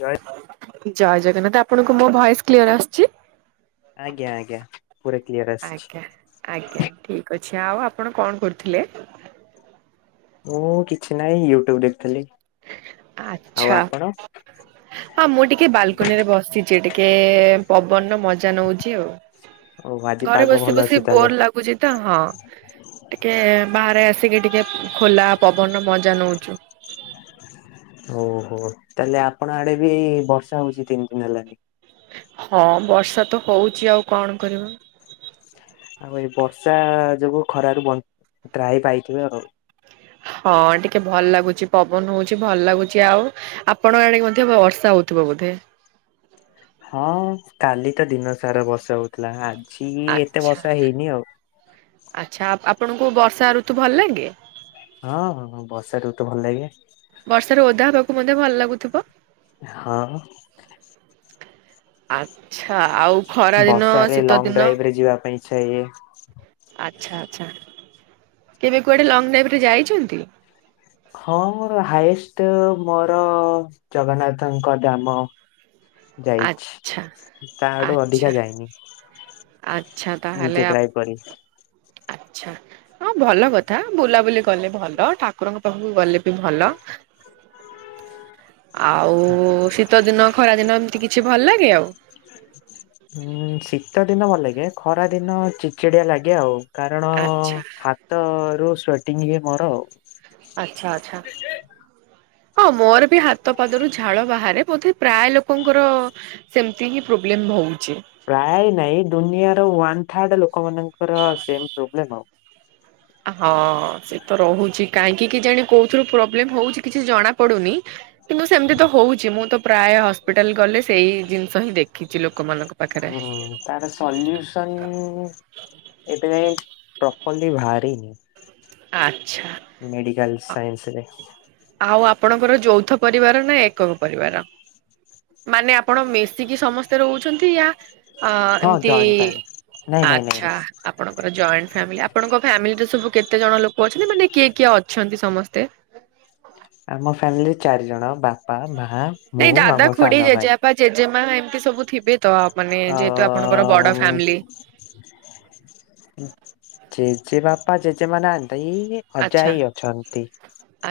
ଜୟ ଜୟ ଜଗନ୍ନାଥ, ଆପଣଙ୍କୁ ମୋ ଭଏସ କ୍ଲିୟର ଆସୁଚି? ଆଜ୍ଞା, ଆଜ୍ଞା, ପୁରା କ୍ଲିୟର ଆସିଛି। ଆଜ୍ଞା ଆଜ୍ଞା, ଠିକ ଅଛି ଆଉ। ଆପଣ କଣ କରୁଥିଲେ? ମୁଁ କିଛି ନାହିଁ ୟୁଟ୍ୟୁବ ଦେଖୁଥିଲି। ଆଉ ଆଚ୍ଛା। ଆପଣ [inaudible] ହଁ ମୁଁ ଟିକେ ବାଲକୁନିରେ ବସିଛି। ଟିକେ ପବନର ମଜା ନଉଛି ଆଉ। ଓ ଆଜି ଘରେ ପାଗ ବସି ଭଲ ବସି ଅଛି ତାହେଲେ ବୋର ଲାଗୁଛି ତ। ହଁ, ଟିକେ ବାହାରେ ଆସିକି ଟିକେ ଖୋଲା ପବନ ମଜା ନୋଉଛୁ। ଓ ହୋ ତାହେଲେ ଆପଣ ଆଡେ ବି ବର୍ଷା ହଉଛି ତିନି ଦିନ ହେଲାଣି। ହଁ ବର୍ଷା ତ ହଉଛି ଆଉ କଣ କରିବା? ଆଉ ଏଇ ବର୍ଷା ଯୋଗୁ ଖରାରୁ ବ ତ୍ରାହି ପାଇଥିବେ ଆଉ। ହଁ ଟିକେ ଭଲ ଲାଗୁଛି ପବନ ହଉଛି ଭଲ ଲାଗୁଛି। ଆଉ ଆପଣଙ୍କ ଆଡିକି ମଧ୍ୟ ବର୍ଷା ହଉଥିବ ବୋଧେ। ହଁ କାଲି ତ ଦିନସାରା ବର୍ଷା ହଉଥିଲା। ଆ ଆଛା ଆଛା ଆ ଆପଣଙ୍କୁ ବର୍ଷା ଋତୁ ଭଲ ଲାଗେ? ହଁ ବର୍ଷାଋତୁ ଭଲ ଲାଗେ। ବର୍ଷାରେ ଓଦା ହେବାକୁ ମଧ୍ୟ ଭଲ ଲାଗୁଥିବ। ହଁ ହଁ। ଆଛା ଆଉ ଖରା ଦିନ ବର୍ଷାରେ ଶୀତ ଲଙ୍ଗ ଦିନ? ଡ୍ରାଇଭ ରେ ଯିବା ପାଇଁ ଇଚ୍ଛା ହୁଏ। ଆଚ୍ଛା ଆଚ୍ଛା କେବେ କୁଆଡେ ଲଙ୍ଗ ଡ୍ରାଇଭରେ ଯାଇଛନ୍ତି? ହଁ ମୋର ହାଏଷ୍ଟ ମୋର ଜଗନ୍ନାଥଙ୍କ ଧାମ। [inaudible] ଆଚ୍ଛା ଯାଇଛି। ତାଠୁ ଆଚ୍ଛା ଅଧିକା ଯାଇନି। ଆଚ୍ଛା ତାହେଲେ ନିଜେ ଆ ଡ୍ରାଇଭ କରି। ଆଚ୍ଛା। ହଁ ଭଲ କଥା ବୁଲାବୁଲି କଲେ ଭଲ ଠାକୁରଙ୍କ ପାଖକୁ ଗଲେ ବି ଭଲ। ଆଉ ଶୀତ ଦିନ ଖରାଦିନ ଏମିତି କିଛି ଭଲ ଲାଗେ ଆଉ? ହୁଁ ଶୀତ ଦିନ ଭଲ ଲାଗେ ଖରା ଦିନ ଚିଡ୍ ଚିଡିଆ ଲାଗେ ଆଉ। କାରଣ ଆଚ୍ଛା। ହାତ ରୁ ସ୍ଵେଟିଂ ହୁଏ ମୋର ଆଉ। ଆଛା ଆଛା ହଁ ମୋର ହାତ ପାଦରୁ ଝାଳ ବାହାରେ ବୋଧେ ପ୍ରାୟ ଲୋକ ଲୋକଙ୍କର ସେମତି ହିଁ ପ୍ରୋବ୍ଲେମ ହଉଛି। ପ୍ରାୟ ନାଇଁ ଦୁନିଆର ୱାନ୍ ଥାର୍ଡ ଲୋକମାନଙ୍କର ସେମ ପ୍ରୋବ୍ଲେମ ଆଉ। ହଁ ସେ ତ ରହୁଛି କାହିଁକି କି କେଜାଣି କୋଉଥିରୁ ପ୍ରୋବ୍ଲେମ ହଉଛି କିଛି ଜଣା ପଡୁନି। କିନ୍ତୁ ସେମିତି ତ ହଉଛି ମୁଁ ତ ପ୍ରାୟ ହସ୍ପିଟାଲ ଗଲେ ସେଇ ଜିନିଷ ହିଁ ଦେଖିଛି ଲୋକମାନଙ୍କ ପାଖରେ। ହୁଁ। ତାର ସଲ୍ୟୁସନ ଏବେ ଯାଇ ପ୍ରପରଲି ବାହାରିନି। ଆଚ୍ଛା। ମେଡ଼ିକାଲ ସାଇନ୍ସରେ। ଆଉ ଆପଣଙ୍କର ଯୌଥ ପରିବାର ନା ଏକକ ପରିବାର? ମାନେ ଆପଣ ମିଶିକି ସମସ୍ତେ ରହୁଛନ୍ତି ୟା ଅ ହଁ ଏମତି ଜଏଣ୍ଟ ଫ୍ୟାମିଲି। ନାଇଁ ନାଇଁ ନାଇଁ ଆଛା। ଆପଣଙ୍କର ଜଏଣ୍ଟ ଫ୍ୟାମିଲି ଆପଣଙ୍କ ଫ୍ୟାମିଲିରେ ସବୁ କେତେ ଜଣ ଲୋକ ଅଛନ୍ତି ମାନେ କିଏ କିଏ ଅଛନ୍ତି ସମସ୍ତେ? ଆମ ଫ୍ୟାମିଲି ଚାରି ଜଣ ବାପା ମା ମୁଁ ଆଉ ମୋ ସାନ ଭାଇ। ବା ଜେଜେମା ଏମିତି ସବୁଥିବେ ତ ମାନେ ଯେହେତୁ ଆପଣଙ୍କର ବଡ ଅ ଫ୍ୟାମିଲି। ଜେଜେ ବାପା ଜେଜେ ମାଆ ନାହାନ୍ତି ଅଜା ଆଚ୍ଛା ଆଇ ଅଛନ୍ତି।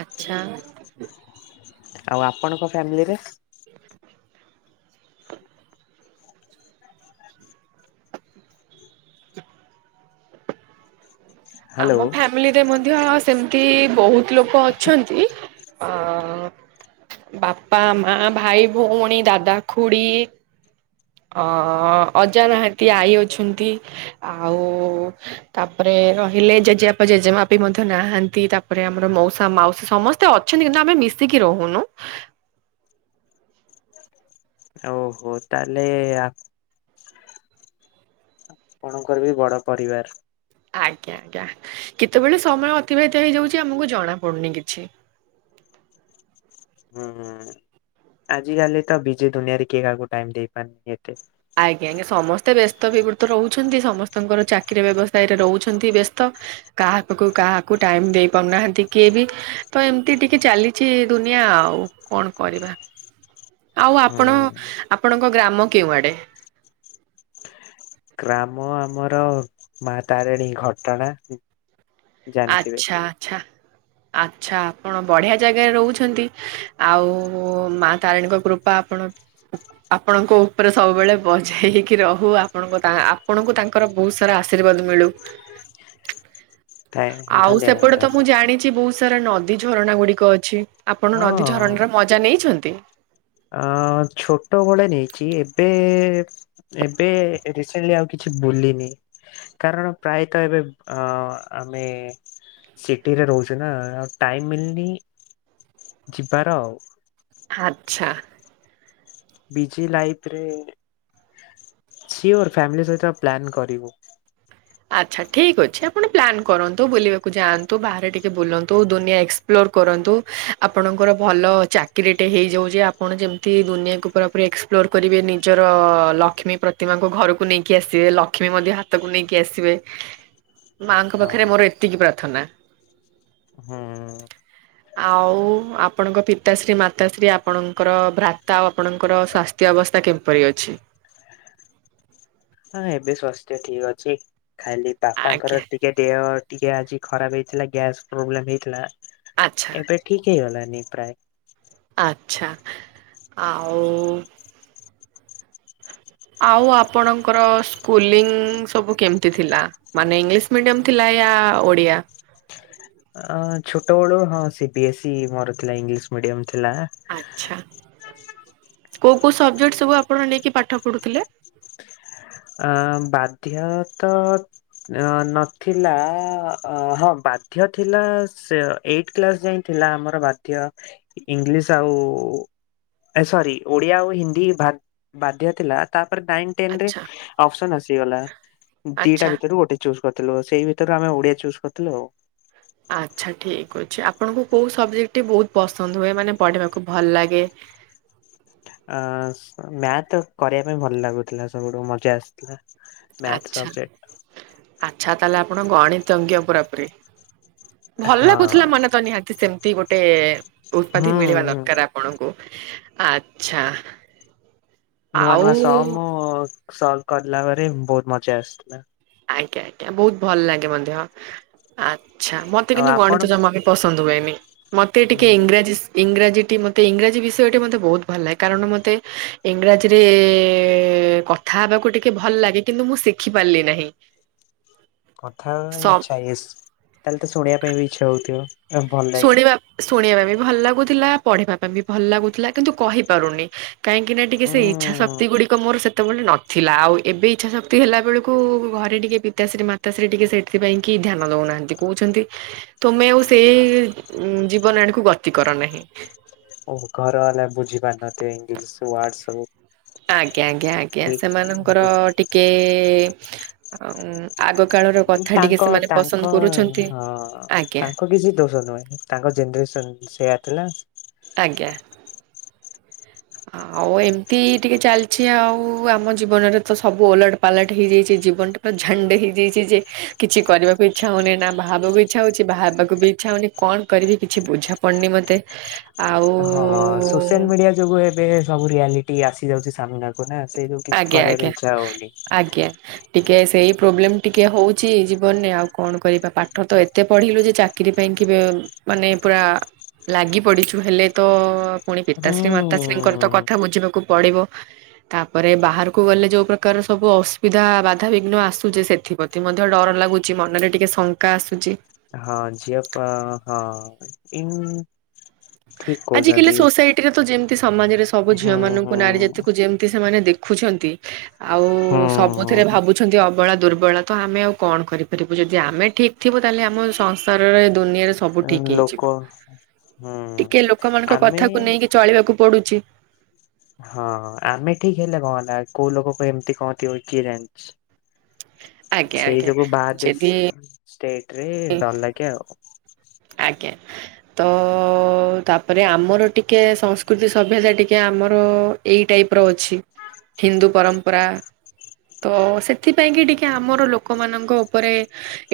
ଆଚ୍ଛା। ଆଉ ଆପଣଙ୍କ ଫ୍ୟାମିଲିରେ? ହ୍ୟାଲୋ ଆମ ଫ୍ୟାମିଲି ରେ ମଧ୍ୟ ସେମିତି ବହୁତ ଲୋକ ଅଛନ୍ତି ଅ ବାପା ମା ଭାଇ ଭଉଣୀ ଦାଦା ଖୁଡି ଅ ଅଜା ନାହାନ୍ତି ଆଈ ଅଛନ୍ତି। ଆଉ ତାପରେ ରହ ହେଲେ ଜେଜେବାପା ଜେଜେମାଆ ପି ମଧ୍ୟ ନାହାନ୍ତି। ତାପରେ ଆମର ମାଉସା ମାଉସୀ ସମସ୍ତେ ଅ ଅଛନ୍ତି କିନ୍ତୁ ଆମେ ମିଶିକି ରହୁନୁ। ଓହୋ ତାହଲେ ଆ କଣ କରିବି, ବଡ ପରିବାର ଆଜ୍ଞା, ଆଜ୍ଞା, ଆଜ୍ଞା। କେତେବେଳେ ସମୟ ଅତିବାହିତ ହେଇଯାଉଛି ଆମକୁ ଜଣାପଡ଼ୁନି କିଛି। ହୁଁ, ଆଜିକାଲି ତ ବିଜି ଦୁନିଆରେ କିଏ କାହାକୁ ଟାଇମ୍ ଦେଇ ପାରୁନି ଏତେ। ଆଜ୍ଞା, ସମସ୍ତେ ବ୍ୟସ୍ତ ବିବୃତ ରହୁଛନ୍ତି ସମସ୍ତଙ୍କର ଚାକିରି ବ୍ୟବସାୟରେ ରହୁଛନ୍ତି ବ୍ୟସ୍ତ କାହାକୁ କାହାକୁ ଟାଇମ୍ ଦେଇ ପାରୁନାହାନ୍ତି କିଏ ବି ତ ଏମିତି ଟିକେ ଚାଲିଛି ଦୁନିଆ ଆଉ କଣ କରିବା, ଆଉ ଆପଣ ହୁଁ ଆପଣଙ୍କ ଗ୍ରାମ କେଉଁଆଡେ? ଗ୍ରାମ ଆମର ମା ତାରିଣୀ ଘଟଗାଁ। ଆଚ୍ଛା, ଆଚ୍ଛା। ଆଚ୍ଛା ଆପଣ ବଢ଼ିଆ ଜାଗାରେ ରହୁଛନ୍ତି। ଆଉ ମା ତାରିଣୀଙ୍କ କୃପା ଆ ଆପଣ ଆପଣଙ୍କ ଉପରେ ସବୁବେଳେ ବଜେଇ ହେଇକି ରହୁ। ଆପଣ ତା ଆପଣଙ୍କୁ ତାଙ୍କ ତାଙ୍କର ବହୁତ ସାରା ଆଶୀର୍ବାଦ ମିଳୁ। ଥ୍ୟାଙ୍କ ଧନ୍ୟବାଦ, ଧନ୍ୟବାଦ। ଅଛି, ବହୁତ ସାରା ନଦୀ ଝରଣା ଗୁଡିକ ଅଛି। ଆପଣ ନଦୀ ଝରଣାର ମଜା ନେଇଛନ୍ତି? ଅଁ, ଛୋଟବେଳେ ନେଇଛି। ଏବେ ଏବେ ରିସେଣ୍ଟଲି ଆଉ କିଛି ବୁଲିନି। କାରଣ ପ୍ରାୟତଃ ଏବେ ଅ ଆମେ ସିଟିରେ ରହୁଚୁ ନା ଆଉ ଟାଇମିଂ ମିଳିନି, ଯିବାର ଆଉ। ଆଚ୍ଛା। ବିଜି ଲାଇରେ। ସିଓର୍, ଫ୍ୟାମିଲି ସହିତ ପ୍ଲାନ୍ କରିବୁ। ଆଚ୍ଛା। ଠିକ୍ ଅଛି, ଆପଣ ପ୍ଲାନ୍ କରନ୍ତୁ। ବୁଲିବାକୁ ଯାଆନ୍ତୁ। ବାହାରେ ଟିକେ ବୁଲନ୍ତୁ। ଦୁନିଆ ଏକ୍ସ ପ୍ଲୋର କରନ୍ତୁ। ଆପଣଙ୍କର ଭଲ ଚାକିରିଟେ ହେଇଯାଉ ଯେ, ଆପଣ ଯେମିତି ଦୁନିଆକୁ ପୁରାପୁର ଏକ୍ସପ ପ୍ଲୋର କରିବେ। ନିଜର ଲକ୍ଷ୍ମୀ ପ୍ରତିମାକୁ ଘରକୁ ନେଇକି ଆସିବେ। ଲକ୍ଷ୍ମୀ ମଧ୍ୟ ହାତକୁ ନେଇକି ନେଇକି ଆସିବେ। ମାଙ୍କ ପାଖରେ ହଁ। ମୋର ଏତିକି ପ୍ରାର୍ଥନା। ହୁଁ ଆଉ ଆପଣଙ୍କ ପିତାଶ୍ରୀ, ମାତାଶ୍ରୀ, ଆପଣଙ୍କର ଭ୍ରାତା ଆଉ ଆପଣଙ୍କର ସ୍ଵା ସ୍ଥ୍ୟ ଅବସ୍ଥା କିପରି ଅଛି? ହଁ, ଏବେ ସ୍ୱାସ୍ଥ୍ୟ ଠିକ ଅଛି। ଖାଲି ବାପାଙ୍କରେ ଆଜ୍ଞା ଟି ଦେହ ଟିକେ ଆଜି ଖରାପ ହେଇଥିଲା। ଗ୍ୟାସ୍ ପ୍ରୋବ୍ଲେମ ହେଇଥିଲା। ଆଚ୍ଛା ଏବେ ଠିକ ହେଇ ଗଲାନି ପ୍ରାୟେ। ଆଚ୍ଛା, ଆଉ ଆଉ ଆପଣଙ୍କର ସ୍କୁଲିଂ ସବୁ କେମିତି ଥିଲା? ମାନେ ଇଂଲିଶ ମିଡିୟମ ଥିଲା, ୟା ଓଡିଆ? ଅଁ ଛୋଟବେଳୁ ହଁ ସି ବିି ଏସ୍ ମୋର ଥିଲା, ଇଂଲିଶ ମିଡ଼ିୟମ ଥିଲା। ଆଛା। କୋଉ କୋଉ ସଵଜେକ୍ଟ ସବୁ ଆପଣ ନେଇକି ପାଠ ପଢୁଥିଲେ? ଆଁ ବାଧ୍ୟ ତ ଅଁ, ନଥିଲା। ହଁ, ବାଧ୍ୟ ଥିଲା ସେ ଏଇଟ କ୍ଲାସ ଯାଇ ଥିଲା ଆମର ବାଧ୍ୟ ଇଂଲିଶ ଆଉ ଏ ସରି। ଓଡିଆ ଆଉ ହିନ୍ଦୀ ବା ବାଧ୍ୟ ଥିଲା। ତାପରେ ନାଇ ଟେନରେ ଆଚ୍ଛା ଅପସନ ଆସିଗଲା, ଦିଟା ଆଚ୍ଛା ଭିତରୁ ଗୋଟେ ଚୁଜ୍ କରିଥିଲୁ। ସେଇ ଭିତରେ ଆମେ ଓଡିଆ ଚୁଜ୍ କରିଥିଲୁ ଆଉ। ଆଚ୍ଛା, ଠିକ୍ ଅଛି। ଆପଣଙ୍କୁ କୋଉ ସବଜେକ୍ଟ ଟି ବହୁତ ପସନ୍ଦ ହୁଏ, ମାନେ ପଢିବାକୁ ଭଲ ଲାଗେ? ଅ ସ ମ୍ୟାଥ୍ କରିବା ପାଇଁ ଭଲ ଲାଗୁଥିଲା। ସବୁଠୁ ମଜା ଆସ ମ୍ୟାଥ ଆଚ୍ଛା ସବଯେକ୍ଟ ଆଚ୍ଛା, ତାହେଲେ ଆପଣ ଗଣିତଜ୍ଞ ପୁରାପୁରି? ଭଲ ହଁ ଲାଗୁଥିଲା ମନେ ତ ନିହାତି ସେମିତି ଗୋଟେ ହୁଁ ଉତ୍ପାତି ମିଳିବା ଦରକାର। ଆପଣଙ୍କ ଆଚଛା। ନୂଆ ନୂଆ ସମ୍ ସଲଫ୍ କଲାପରେ ବହୁତ ମଜା ଆସିଥିଲା। ଆଜ୍ଞା ଆଜ୍ଞା ବହୁତ ଭଲ ଲାଗେ ମଧ୍ୟ ଆଚ୍ଛା ମତେ ଆଉ କିନ୍ତୁ ଆପଣ ଗଣିତ ଜମାବି ପସନ୍ଦ ହୁଏନି, ମୋତେ ଟିକେ ଉଁ ଇଂରାଜୀ ଇଂରାଜୀଟି ମୋତେ ଇଂରାଜୀ ବିଷୟଟି ମୋତେ ବହୁତ ଭଲ ଲାଗେ କାରଣ ମୋତେ ଇଂରାଜୀରେ କଥା ହେବାକୁ ଟିକେ ଭଲ ଲାଗେ କିନ୍ତୁ ମୁଁ ଶିଖି ପାରିଲି ନାହିଁ। କଥା ହବାପାଇଁ ସବ ଇଚ୍ଛା ଐଶ ତାହେଲେ ତ ଶୁଣିବା ପାଇଁ ବି ଇଚ୍ଛା ହଉଥିବ। ଭଲ ଲାଗେ ଶୁଣିବା ଶୁଣିବା ପାଇଁ ବି ଭଲ ଲାଗୁଥିଲା ପଢିବା ପାଇଁ ବି ଭଲ ଲାଗୁଥିଲା କିନ୍ତୁ କହିପାରୁନି। କାଁକି ନା ଟିକେ ସେ ଇଛା ଗୁଡ଼ିକ ମୋର ସେତେବେଳେ ନଥିଲା ଆଉ ଏବେ ଇଚ୍ଛା ଶକ୍ତି ହେଲା ବେଳକୁ ଘରେ ଟିକେ ପିତାଶ୍ରୀ ମା ପିତାଶ୍ରୀ ସେ ଟିକେ ସେଥିପାଇଁ କି ଧ୍ୟାନ ଦଉନାହାନ୍ତି, କହୁଛନ୍ତି ତମେ ଆଉ ସେ ଉ ଜୀବନ ଆଡକୁ ଗତି କର ନାହିଁ। ଓ ଘର ବାଲା ବୁଝି ପାରୁନଥିବେ ଇଂଲିଶ ୱାର୍ଡ ସବୁ। ଆଜ୍ଞା, ଆଜ୍ଞା, ଆଜ୍ଞା ସେମାନଙ୍କର ଠିକ ଟିକେ ଆଗ କାଳର କଥା ଟିକେ ତାଙ୍କ ସେମାନେ ପସନ୍ଦ ତାଙ୍କ କରୁଛନ୍ତି ହଁ। ଆଜ୍ଞା ତାଙ୍କ କିଛି ଦୋଷ ନୁହେଁ ତାଙ୍କ ଜେନେରେସନ ସେୟା ଥିଲା। ଆଜ୍ଞା। ଆଉ ଏମିତି ଟିକେ ଚାଲିଛି ଆଉ ଆମ ଜୀବନରେ ତ ସବୁ ଓଲଟ ପାଲଟ ହେଇଯାଇଛି ଜୀବନଟା। ଝଣ୍ଡେ ହେଇଯାଇଛି ଯେ କିଛି କରିବାକୁ ଇଚ୍ଛା ହଉନି ନା ବାହାବାକୁ ଇଚ୍ଛା ହଉଛି ବାହାବାକୁ ବି ଇଛା ହଉନି। କଣ କରିବି କିଛି ବୁଝା ପଡ଼ନି ମୋତେ। ହଁ ସୋସିଆଲ ମିଡିଆ ଯୋଗୁ ଏବେ ସବୁ ରିଆଲିଟି ଆସି ଯାଉଛି ସାମ୍ନାକୁ। ନା ସେଇ କିଛି ଆଜ୍ଞା କରିବା ଆଜ୍ଞା ପାଇଁ ଇଚ୍ଛା ହଉନି। ଆଜ୍ଞା। ଟିକେ ସେଇ ପ୍ରୋବ୍ଲେମ ଟିକେ ହଉଛି ଜୀବନରେ ଆଉ କଣ କରିବା ପାଠ ତ ଏତେ ପଢ଼ିଲୁ ଯେ ଚା ଚାକିରି ପାଇଁକି ମାନେ ପୁରା ଲାଗି ପଡ଼ିଛୁ ହେଲେ ତ। ପୁଣି ପିତାଶ୍ରୀ ମାତାଶ୍ରୀଙ୍କର ତ ହୁଁ କଥା ବୁଝିବାକୁ ପଡିବ। ଘରେ ବାହାରକୁ ଗଲେ ଯୋଉ ପ୍ରକାର ସବୁ ଅସୁବିଧା ବାଧାବିଘ୍ନ ଆସୁଛେ ସେଥିପା ମଧ୍ୟ ଡର ଲାଗୁଛି ମନରେ ଟିକେ ଶଙ୍କା ଆସୁଛି। ହଁ ଯିଅ ପା ହଁ ଠିକ ଆଜ କାଲି କହୁଛନ୍ତି ସୋସାଇଟି ରେ ତ ଯେମତି ସମାଜରେ ସବୁ ଝିଅ ହୁଁ ମାନଙ୍କୁ ନା ହୁଁ ଜାତିକୁ ଯେମତି ସେମାନେ ଦେଖ ଭାବୁଛନ୍ତି ଆଉ ସବୁ ଥିରେ ହୁଁ ଭାବୁଛନ୍ତି ଅବଳା ଦୁର୍ବଳା ତ ଆମେ ଆଉ କଣ କରିପାରିବୁ ଯଦି ଆମେ ଠିକ୍ ଥିବୁ ତାେଲେ ଆମ ସଂ ସାରରେ ଏ ଦୁନିଆରେ ସବୁ ଠିକ୍ ହେଇଯିବ। ହ। ଟିକେ ଲୋକମାନଙ୍କ କଥାକୁ ନେଇକି ଚଳିବାକୁ ପଡୁଛି। ହଁ ଆମେ ଠିକ ହେଲେ କଣ ହେଲା କୋଉ ଲୋକ କ ଏମିତି କଣଥିବ କି ଜାଣିଛି ଆଜ୍ଞା ଆଜ୍ଞା। ସେଇତାକୁ ବାହାର ଯଦି ଦେଶ ଷ୍ଟେଟ ରେ ଡର ଲାଗେ ଆଉ। ଆଜ୍ଞା। ତ ତାପରେ ଆମର ଟିକିଏ ସଂସ୍କୃତି ସଭ୍ୟତା ଟିକେ ଆମର ଏଇ ଟାଇପ ର ଅଛି ହିନ୍ଦୁ ପରମ୍ପରା। ତ ସେଥିପାଇଁ କି ଟିକେ ଆମର ଲୋକମାନଙ୍କ ଉପରେ।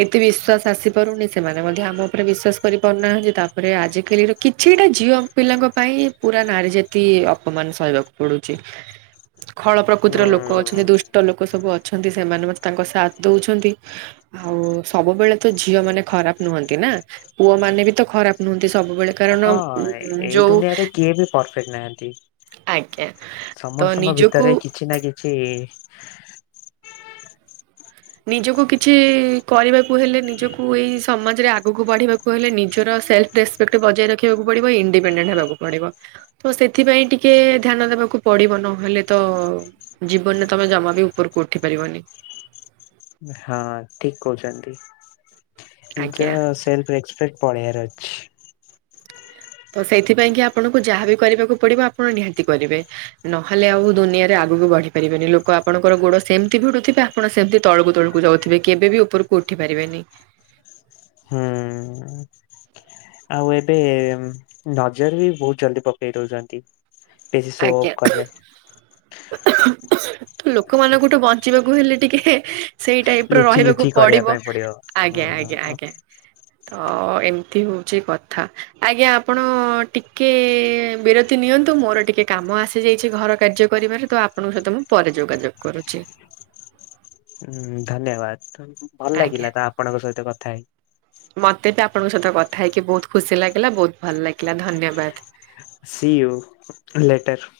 ଏତେ ବିଶ୍ୱାସ ଆସିପାରୁନି ସେମାନେ ମଧ୍ୟ ଆମ ଉପରେ ବିଶ୍ଵାସ। କରିପାରୁନାହାନ୍ତି ତାପରେ ଆଜିକାଲିର କିଛିଟା ଝିଅ ପିଲାଙ୍କ ପାଇଁ ପୁରା ନାରୀ ଜା ଅପମାନ ସହିବାକୁ ପଡୁଛି ଖଳ ପ୍ରକୃତିର ଲୋକ ଅଛନ୍ତି ହୁଁ। ଦୁଷ୍ଟ ଲୋକ ସବୁ ଅ ଛନ୍ତି ସେମାନେ, ମତେ ତାଙ୍କ ସାଥ୍ ଦଉଛନ୍ତି। ଆଉ ସବୁବେଳେ ତ ଝିଅ ମାନେ ଖରାପ ନୁହଁନ୍ତି ନା! ପୁଅ ମାନେ ବି ତ ଖରାପ ନୁହଁନ୍ତି ସବୁବେଳେ, କାରଣ ହଁ ଉଁ ଏଇ ଯୋଉ ଦୁନିଆରେ କିଏ ବି ପରଫେକ୍ଟ ନାହାନ୍ତି। ଆଜ୍ଞା, ତ ନିଜକୁ ଛି। ନିଜକୁ କିଛି-ଇ କରିବାକୁ ହେଲେ, ନିଜକୁ ଏଇ ସମାଜରେ ଆଗକୁ ବଢିବାକୁ କହିଲେ ନିଜର ସେଲଫ୍ ରେସ୍ପେକ୍ଟ ବଜାୟ ରଖିବାକୁ ପଡିବ। ଇଣ୍ଡିପେଣ୍ଡେଣ୍ଟ ହେବାକୁ ପଡିବ। ତ ସେଥିପାଇଁ ଟିକେ ଧ୍ୟାନ ଦେବାକୁ ପଡିବ। ନହେଲେ ତ-ଅ ଜୀବନରେ ତମେ ଜମା ବି ଉପରକୁ ଉଠି ପାରିବନି। ହଁ, ଠିକ୍ କହୁଛନ୍ତି। ନିଜ ଆଜ୍ଞା। ସେଲଫ୍ ରେସ୍ପପେକ୍ଟ ପଳେୟାର ଅଛି। ତ ସେଇଥିପାଇଁ କି ଆପଣଙ୍କୁ ଯାହା ବିି କରିବାକୁ ପଡିବ, ଆପଣ ନିହାତି କରିବେ। ନହେଲେ ଆଉ ଦୁନିଆରେ ଆଗକୁ ବଢି ପାରିବେନି। ଲୋକ ଆପଣଙ୍କର ଗୋଡ ସେମିତି ଭିଡୁଥିବା ଆପଣ ସେମିତି ତଳକୁ ତଳକୁ ଯାଉଥିବେ, କେବେ ବିି ଉପରକୁ ଉଠି ପାରିବେନି? ହୁଁ ଆଉ ଏବେ-ଏଁ ନଜର ବି ବହୁତ୍ ଜଲ୍ଦି ପକେଇ ଦଉଛନ୍ତି। ବେଶୀ ଶୋ ଆଜ୍ଞା ଅଫ୍ କଲେ। [inaudible] ଲୋକମାନଙ୍କଠୁ ବଞ୍ଚିବାକୁ ହେଲେ ଟିକେ ସେଇ ଟାଇପ୍ ର ଲୁଚି ରହିବାକୁ ଲୁଚି କରିବା ପଡିବ। ପାଇଁ ହୁଁ ଆଜ୍ଞା ଆଜ୍ଞା ଆଜ୍ଞା। ହଁ, ଏମତି ହଉଚ କଥା। ଆଜ୍ଞା! ଆପଣ ଟିକେ ବିରତ୍ ତି ନିଅନ୍ତୁ, ମୋର ଟିକେ କାମ ଆସିଯାଇଛି, ଘର କାର୍ଯ୍ୟ କରିବାରେ ତ, ଆପଣଙ୍କ ସହିତ ମୁଁ ପରେ ଯୋଗାଯୋଗ କରୁଛି। ହୁଁ, ଧନ୍ୟବାଦ। ଭଲ ଆଜ୍ଞା। ଲାଗିଲା ତା ଆପଣଙ୍କ ସହିତ କଥା ହେଇ। ମତେ ବି ଆପଣଙ୍କ ସହିତ କଥା ହେଇକି ବହୁତ ଖୁସି ଲାଗିଲା। ବହୁତ ଭଲ ଲାଗିଲା, ଧନ୍ୟବାଦ। See you letter.